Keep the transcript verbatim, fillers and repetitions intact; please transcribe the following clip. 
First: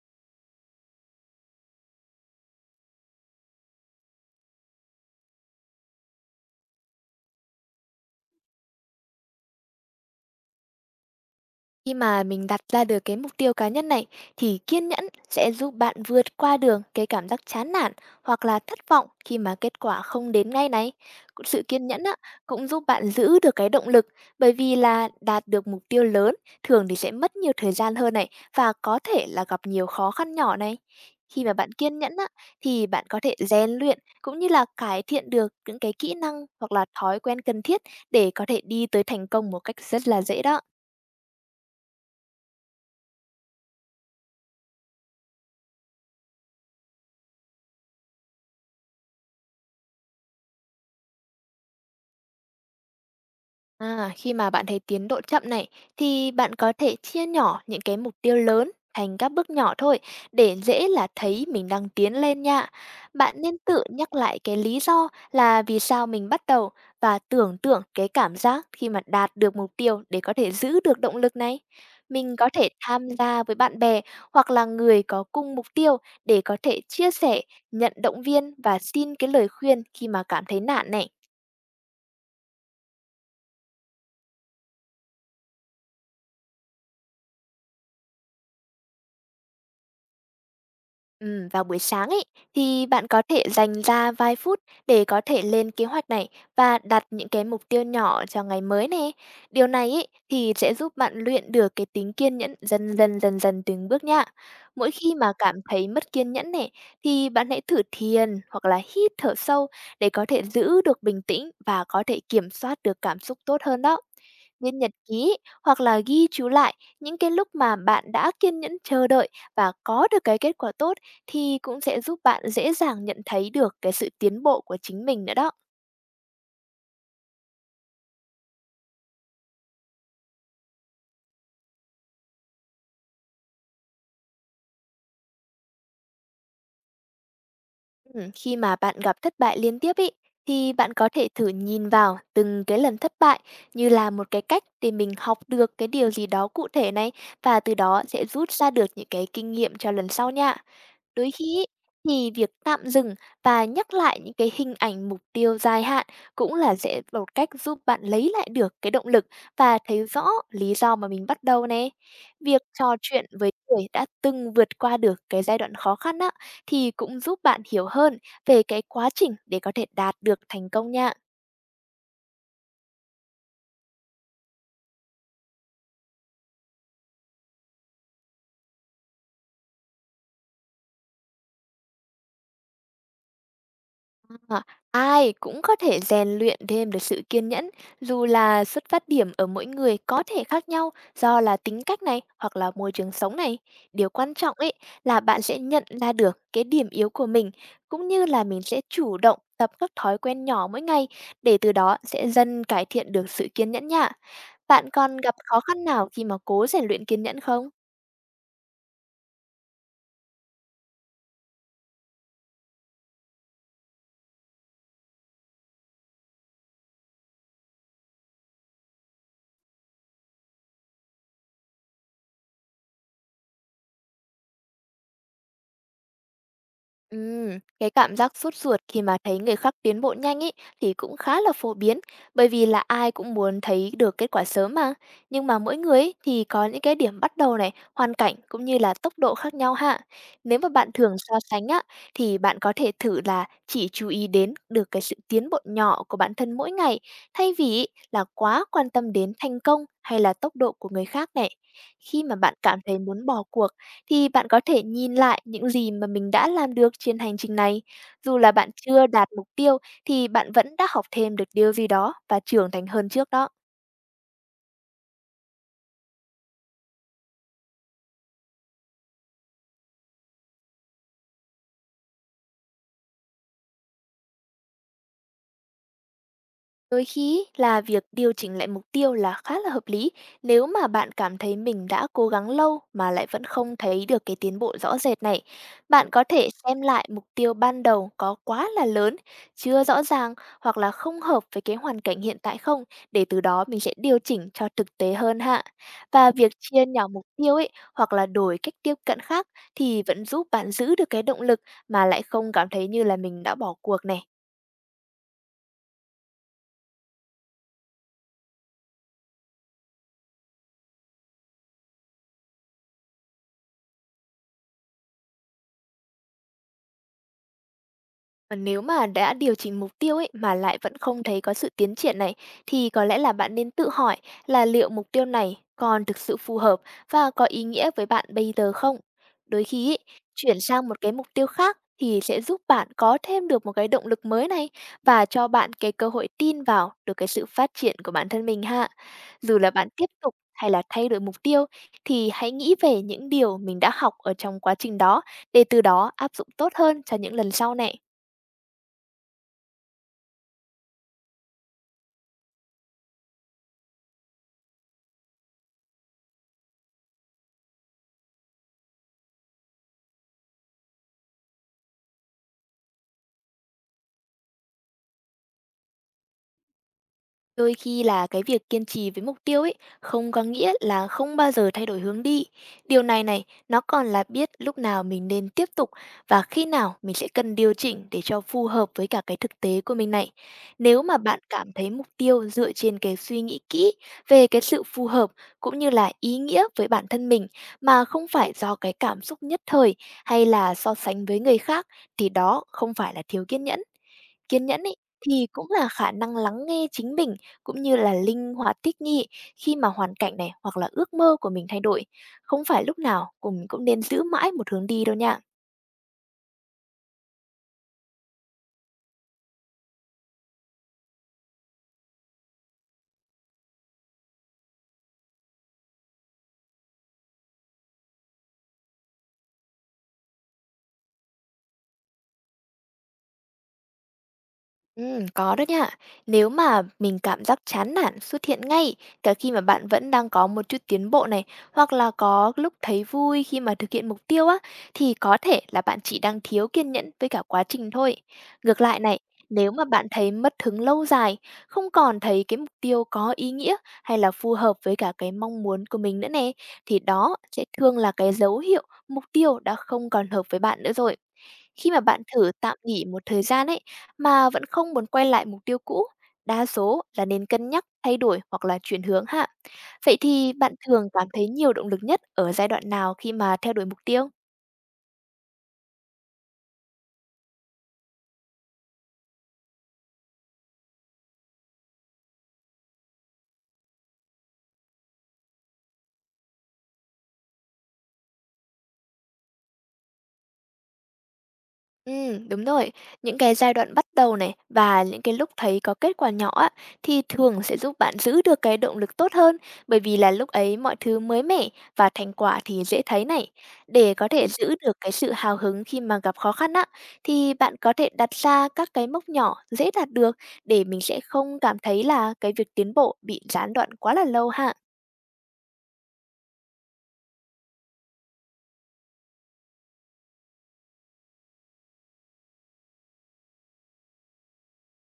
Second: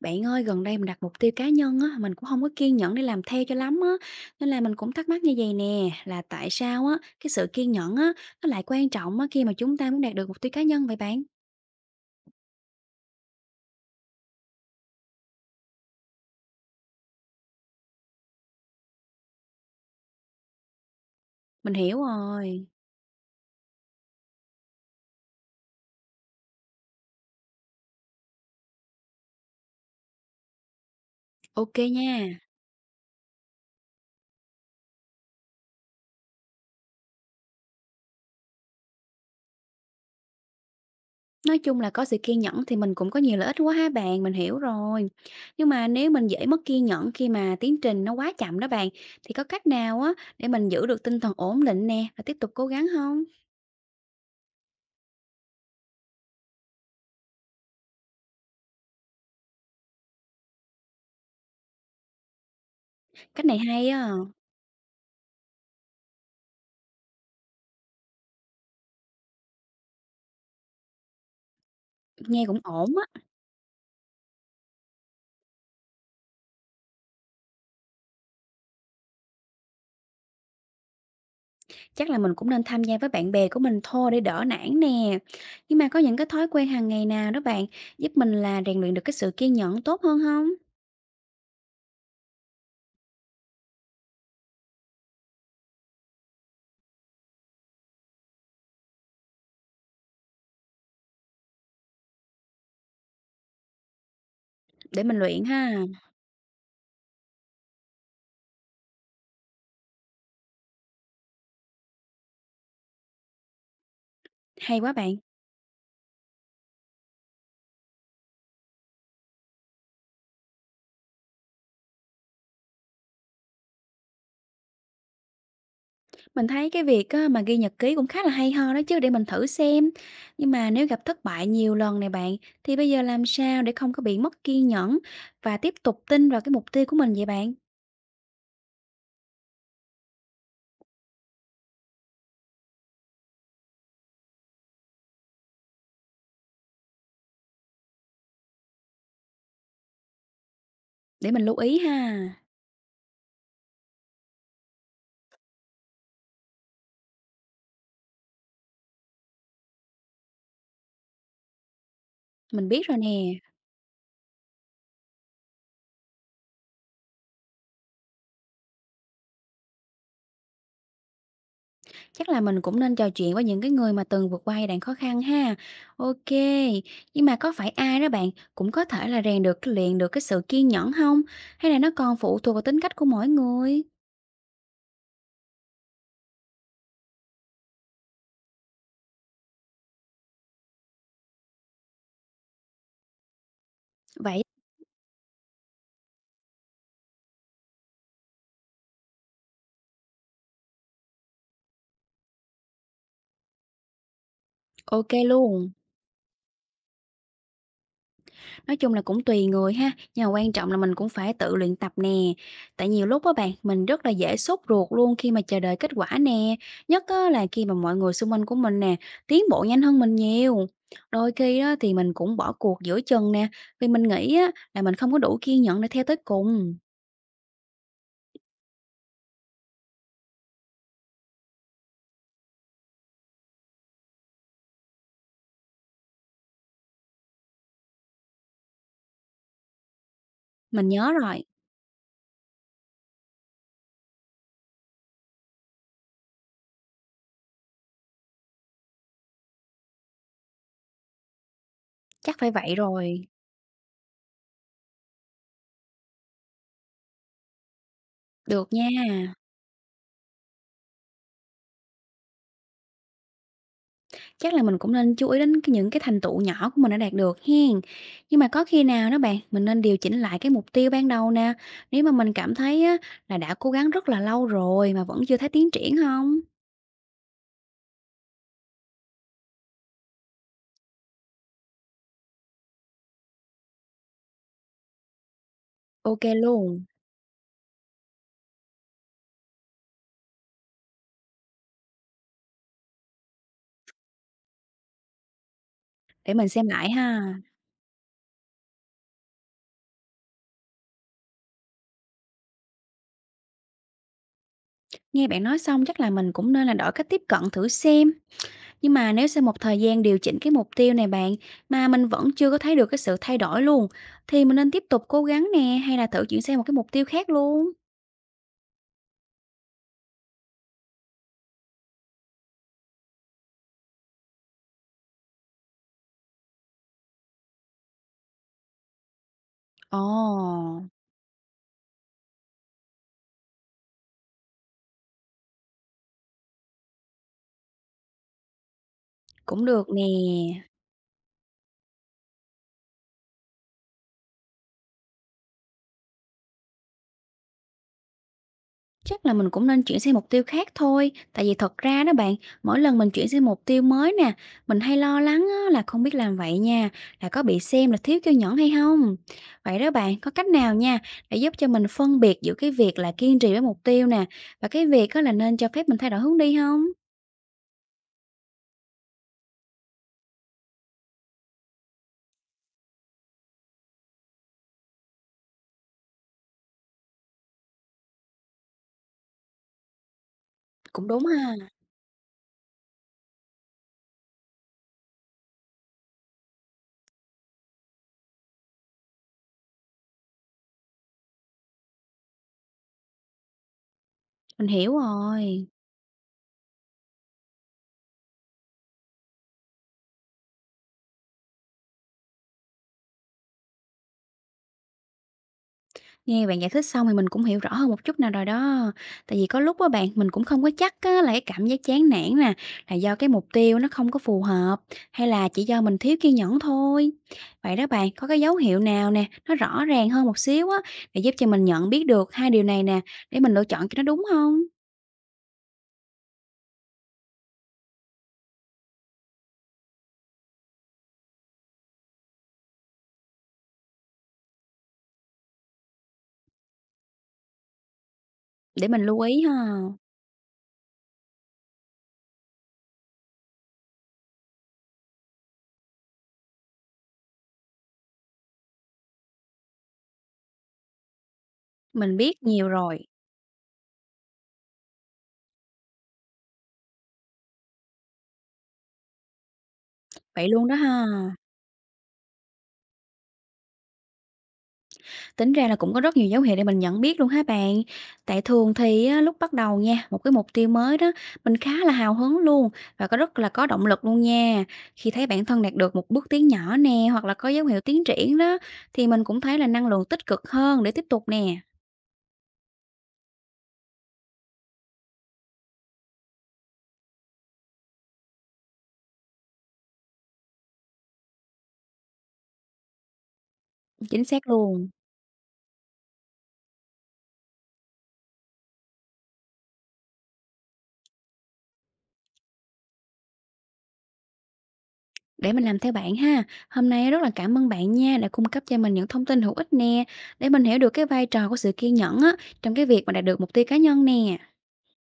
Bạn ơi, gần đây mình đặt mục tiêu cá nhân á, mình cũng không có kiên nhẫn để làm theo cho lắm á, nên là mình cũng thắc mắc như vậy nè, là tại sao á, cái sự kiên nhẫn á, nó lại quan trọng á khi mà chúng ta muốn đạt được mục tiêu cá nhân vậy bạn? Khi mà mình đặt ra được cái mục tiêu cá nhân này thì kiên nhẫn sẽ giúp bạn vượt qua được cái cảm giác chán nản hoặc là thất vọng khi mà kết quả không đến ngay này. Cũng- Sự Mình kiên hiểu nhẫn á, cũng rồi, giúp bạn giữ được cái động lực, bởi vì là đạt được mục tiêu lớn thường thì sẽ mất nhiều thời gian hơn này và có thể là gặp nhiều khó khăn nhỏ này. Khi mà bạn ok kiên nhẫn nha. á, thì bạn có thể rèn luyện cũng như là cải thiện được những cái kỹ năng hoặc là thói quen cần thiết để có thể đi tới thành công một cách rất là dễ đó. Nói chung là có sự kiên nhẫn thì mình cũng có nhiều lợi ích quá ha bạn, mình hiểu rồi. Nhưng mà nếu mình dễ mất kiên nhẫn khi mà tiến trình nó quá chậm đó bạn, thì có cách nào á để mình giữ được tinh thần ổn định nè và tiếp tục cố gắng không? À, khi mà bạn thấy tiến độ chậm này thì bạn có thể chia nhỏ những cái mục tiêu lớn thành các bước nhỏ thôi để dễ là thấy mình đang tiến lên nha. Bạn Cách nên này tự hay á, nhắc lại cái lý do là vì sao mình bắt đầu và tưởng tượng cái cảm giác khi mà đạt được mục tiêu để có thể giữ được động lực này. Mình nghe có cũng thể ổn tham á. gia với bạn bè hoặc là người có cùng mục tiêu để có thể chia sẻ, nhận động viên và xin cái lời khuyên khi mà cảm thấy nản này. Chắc là mình cũng nên tham gia với bạn bè của mình thôi để đỡ nản nè. Nhưng mà có những cái thói quen hàng ngày nào đó bạn giúp mình là rèn luyện được cái sự kiên nhẫn tốt hơn không? Ừm, vào buổi sáng ấy thì bạn có thể dành ra vài phút để có thể lên kế hoạch này và đặt những cái mục tiêu nhỏ cho ngày mới này. Điều này ấy thì sẽ giúp bạn luyện được cái tính kiên nhẫn dần dần dần dần từng bước nha. Mỗi Để khi mình mà luyện cảm ha. thấy mất kiên nhẫn này thì bạn hãy thử thiền hoặc là hít thở sâu để có thể giữ được bình tĩnh và có thể kiểm soát được cảm xúc tốt hơn đó. Viết Hay nhật quá bạn. ký hoặc là ghi chú lại những cái lúc mà bạn đã kiên nhẫn chờ đợi và có được cái kết quả tốt thì cũng sẽ giúp bạn dễ dàng nhận thấy được cái sự tiến bộ của chính mình nữa đó. Mình thấy cái việc á, mà ghi nhật ký cũng khá là hay ho đó chứ, để mình thử xem. Nhưng mà nếu gặp thất bại nhiều lần này bạn, thì bây giờ làm sao để không có bị mất kiên nhẫn và tiếp tục tin vào cái mục tiêu của mình vậy bạn? Ừm, khi mà bạn gặp thất bại liên tiếp ý, thì bạn có thể thử nhìn vào từng cái lần thất bại như là một cái cách để mình học được cái điều gì đó cụ thể này và từ đó sẽ rút ra được những cái kinh nghiệm cho lần sau nha. Để Đôi mình lưu khi ấy, ý ha. thì việc tạm dừng và nhắc lại những cái hình ảnh mục tiêu dài hạn cũng là sẽ một cách giúp bạn lấy lại được cái động lực và thấy rõ lý do mà mình bắt đầu nè. Việc Mình biết trò rồi chuyện nè. với người đã từng vượt qua được cái giai đoạn khó khăn á, thì cũng giúp bạn hiểu hơn về cái quá trình để có thể đạt được thành công nha. Chắc là mình cũng nên trò chuyện với những cái người mà từng vượt qua giai đoạn khó khăn ha. OK, nhưng mà có phải ai đó bạn cũng có thể là rèn được cái luyện được cái sự kiên nhẫn không? Hay là nó còn phụ thuộc vào tính cách của mỗi người? Ờ, ai cũng có thể rèn luyện thêm được sự kiên nhẫn, dù là xuất phát điểm ở mỗi người có thể khác nhau do là tính cách này hoặc là môi trường sống này. Điều quan Vậy trọng ấy là bạn sẽ nhận ra được cái điểm yếu của mình cũng như là mình sẽ chủ động tập các thói quen nhỏ mỗi ngày để từ đó sẽ dần cải thiện được sự kiên nhẫn nha. Bạn OK còn gặp khó luôn. khăn nào khi mà cố rèn luyện kiên nhẫn không? Nói chung là cũng tùy người ha, nhưng mà quan trọng là mình cũng phải tự luyện tập nè. Tại nhiều lúc á bạn, mình rất là dễ sốt ruột luôn khi mà chờ đợi kết quả nè. Nhất á, là khi mà mọi người xung quanh của mình nè, tiến bộ nhanh hơn mình nhiều. Đôi khi đó thì mình cũng bỏ cuộc giữa chừng nè, vì mình nghĩ á, là mình không có đủ kiên nhẫn để theo tới cùng. Ừm, cái cảm giác sốt ruột khi mà thấy người khác tiến bộ nhanh ý, thì cũng khá là phổ biến, bởi vì là ai cũng muốn thấy được kết quả sớm mà. Nhưng mà mỗi người ý, thì có những cái điểm bắt đầu này, hoàn cảnh cũng như là tốc độ khác nhau ha. Nếu mà Mình bạn nhớ thường so rồi, sánh á thì bạn có thể thử là chỉ chú ý đến được cái sự tiến bộ nhỏ của bản thân mỗi ngày, thay vì ý là quá quan tâm đến thành công hay là tốc độ của người khác này. Khi mà chắc phải bạn vậy cảm thấy muốn rồi. bỏ cuộc thì bạn có thể nhìn lại những gì mà mình đã làm được trên hành trình này. Dù là Được bạn chưa đạt nha. mục tiêu thì bạn vẫn đã học thêm được điều gì đó và trưởng thành hơn trước đó. Chắc là mình cũng nên chú ý đến cái những cái thành tựu nhỏ của mình đã đạt được hen. Nhưng mà có khi nào đó bạn, mình nên điều chỉnh lại cái mục tiêu ban đầu nè, nếu mà mình cảm thấy á, là đã cố gắng rất là lâu rồi mà vẫn chưa thấy tiến triển không? Đôi khi là việc điều chỉnh lại mục tiêu là khá là hợp lý, nếu mà bạn cảm thấy mình đã cố gắng lâu mà lại vẫn không thấy được cái tiến bộ rõ rệt này. Bạn Ok có thể xem luôn, lại mục tiêu ban đầu có quá là lớn, chưa rõ ràng hoặc là không hợp với cái hoàn cảnh hiện tại không, để từ đó mình sẽ điều chỉnh cho thực tế hơn hạ. Và để mình việc xem chia lại nhỏ mục ha. tiêu ấy hoặc là đổi cách tiếp cận khác thì vẫn giúp bạn giữ được cái động lực mà lại không cảm thấy như là mình đã bỏ cuộc này. Nghe bạn nói xong chắc là mình cũng nên là đổi cách tiếp cận thử xem. Nhưng mà nếu sau một thời gian điều chỉnh cái mục tiêu này bạn, mà mình vẫn chưa có thấy được cái sự thay đổi luôn, thì mình nên tiếp tục cố gắng nè, hay là thử chuyển sang một cái mục tiêu khác luôn? Còn nếu mà đã điều chỉnh mục tiêu ấy mà lại vẫn không thấy có sự tiến triển này, thì có lẽ là bạn nên tự hỏi là liệu mục tiêu này còn thực sự phù hợp và có ý nghĩa với bạn bây giờ không? Đôi khi ấy, Ồ, chuyển sang một cái mục tiêu khác thì sẽ giúp bạn có thêm được một cái động lực mới này và cho bạn cái cơ hội tin vào được cái sự phát triển của bản thân mình ha. Dù cũng là được bạn nè. tiếp tục hay là thay đổi mục tiêu thì hãy nghĩ về những điều mình đã học ở trong quá trình đó, để từ đó áp dụng tốt hơn cho những lần sau này. Chắc là mình cũng nên chuyển sang mục tiêu khác thôi, tại vì thật ra đó bạn, mỗi lần mình chuyển sang mục tiêu mới nè, mình hay lo lắng á, là không biết làm vậy nha, là có bị xem là thiếu kiêu nhẫn hay không. Vậy đó bạn, có cách nào nha để giúp cho mình phân biệt giữa cái việc là kiên trì với mục tiêu nè và cái việc á, là nên cho phép mình thay đổi hướng đi không? Đôi khi là cái việc kiên trì với mục tiêu ấy không có nghĩa là không bao giờ thay đổi hướng đi. Điều này này, nó còn là biết lúc nào mình nên tiếp tục và khi nào mình sẽ cần điều chỉnh để cho phù hợp với cả cái thực tế của mình này. Nếu Cũng mà đúng bạn ha, cảm thấy mục tiêu dựa trên cái suy nghĩ kỹ về cái sự phù hợp cũng như là ý nghĩa với bản thân mình, mà không phải do cái cảm xúc nhất thời hay là so sánh với người khác, thì đó không phải là thiếu kiên nhẫn. Kiên mình nhẫn ý, hiểu thì cũng rồi. là khả năng lắng nghe chính mình cũng như là linh hoạt thích nghi khi mà hoàn cảnh này hoặc là ước mơ của mình thay đổi. Không phải lúc nào cùng mình cũng nên giữ mãi một hướng đi đâu nha. Nghe bạn giải thích xong thì mình cũng hiểu rõ hơn một chút nào rồi đó. Tại vì có lúc á bạn, mình cũng không có chắc á, là cái cảm giác chán nản nè, là do cái mục tiêu nó không có phù hợp, hay là chỉ do mình thiếu kiên nhẫn thôi. Vậy đó bạn, có cái dấu hiệu nào nè, nó rõ ràng hơn một xíu á, để giúp cho mình nhận biết được hai điều này nè, để mình lựa chọn cho nó đúng không? Ừm, có đó nha. Nếu mà mình cảm giác chán nản xuất hiện ngay cả khi mà bạn vẫn đang có một chút tiến bộ này, hoặc là có lúc thấy vui khi mà thực hiện mục tiêu á, thì có thể là bạn chỉ đang thiếu kiên nhẫn với cả quá trình thôi. Ngược Để lại mình này, lưu ý ha. nếu mà bạn thấy mất hứng lâu dài, không còn thấy cái mục tiêu có ý nghĩa hay là phù hợp với cả cái mong muốn của mình nữa nè, thì đó sẽ thường là cái dấu hiệu mục tiêu đã không còn hợp với bạn nữa rồi. Khi mà Mình bạn biết thử nhiều tạm rồi, nghỉ một thời gian ấy mà vẫn không muốn quay lại mục tiêu cũ, đa số là nên cân nhắc thay đổi hoặc là chuyển hướng ha. Vậy vậy thì luôn bạn đó ha. thường cảm thấy nhiều động lực nhất ở giai đoạn nào khi mà theo đuổi mục tiêu? Tính ra là cũng có rất nhiều dấu hiệu để mình nhận biết luôn hả bạn? Tại thường thì á, lúc bắt đầu nha, một cái mục tiêu mới đó, mình khá là hào hứng luôn và có rất là có động lực luôn nha. Khi thấy bản thân đạt được một bước tiến nhỏ nè, hoặc là có dấu hiệu tiến triển đó, thì mình cũng thấy là năng lượng tích cực hơn để tiếp tục nè. Ừ, đúng rồi. Những cái giai đoạn bắt đầu này và những cái lúc thấy có kết quả nhỏ á, thì thường sẽ giúp bạn giữ được cái động lực tốt hơn, bởi vì là lúc ấy mọi thứ mới mẻ và thành quả thì dễ thấy này. Để Chính có thể xác giữ luôn. được cái sự hào hứng khi mà gặp khó khăn á, thì bạn có thể đặt ra các cái mốc nhỏ dễ đạt được để mình sẽ không cảm thấy là cái việc tiến bộ bị gián đoạn quá là lâu ha. Để mình làm theo bạn ha. Hôm nay rất là cảm ơn bạn nha đã cung cấp cho mình những thông tin hữu ích nè, để mình hiểu được cái vai trò của sự kiên nhẫn á, trong cái việc mà đạt được mục tiêu cá nhân nè.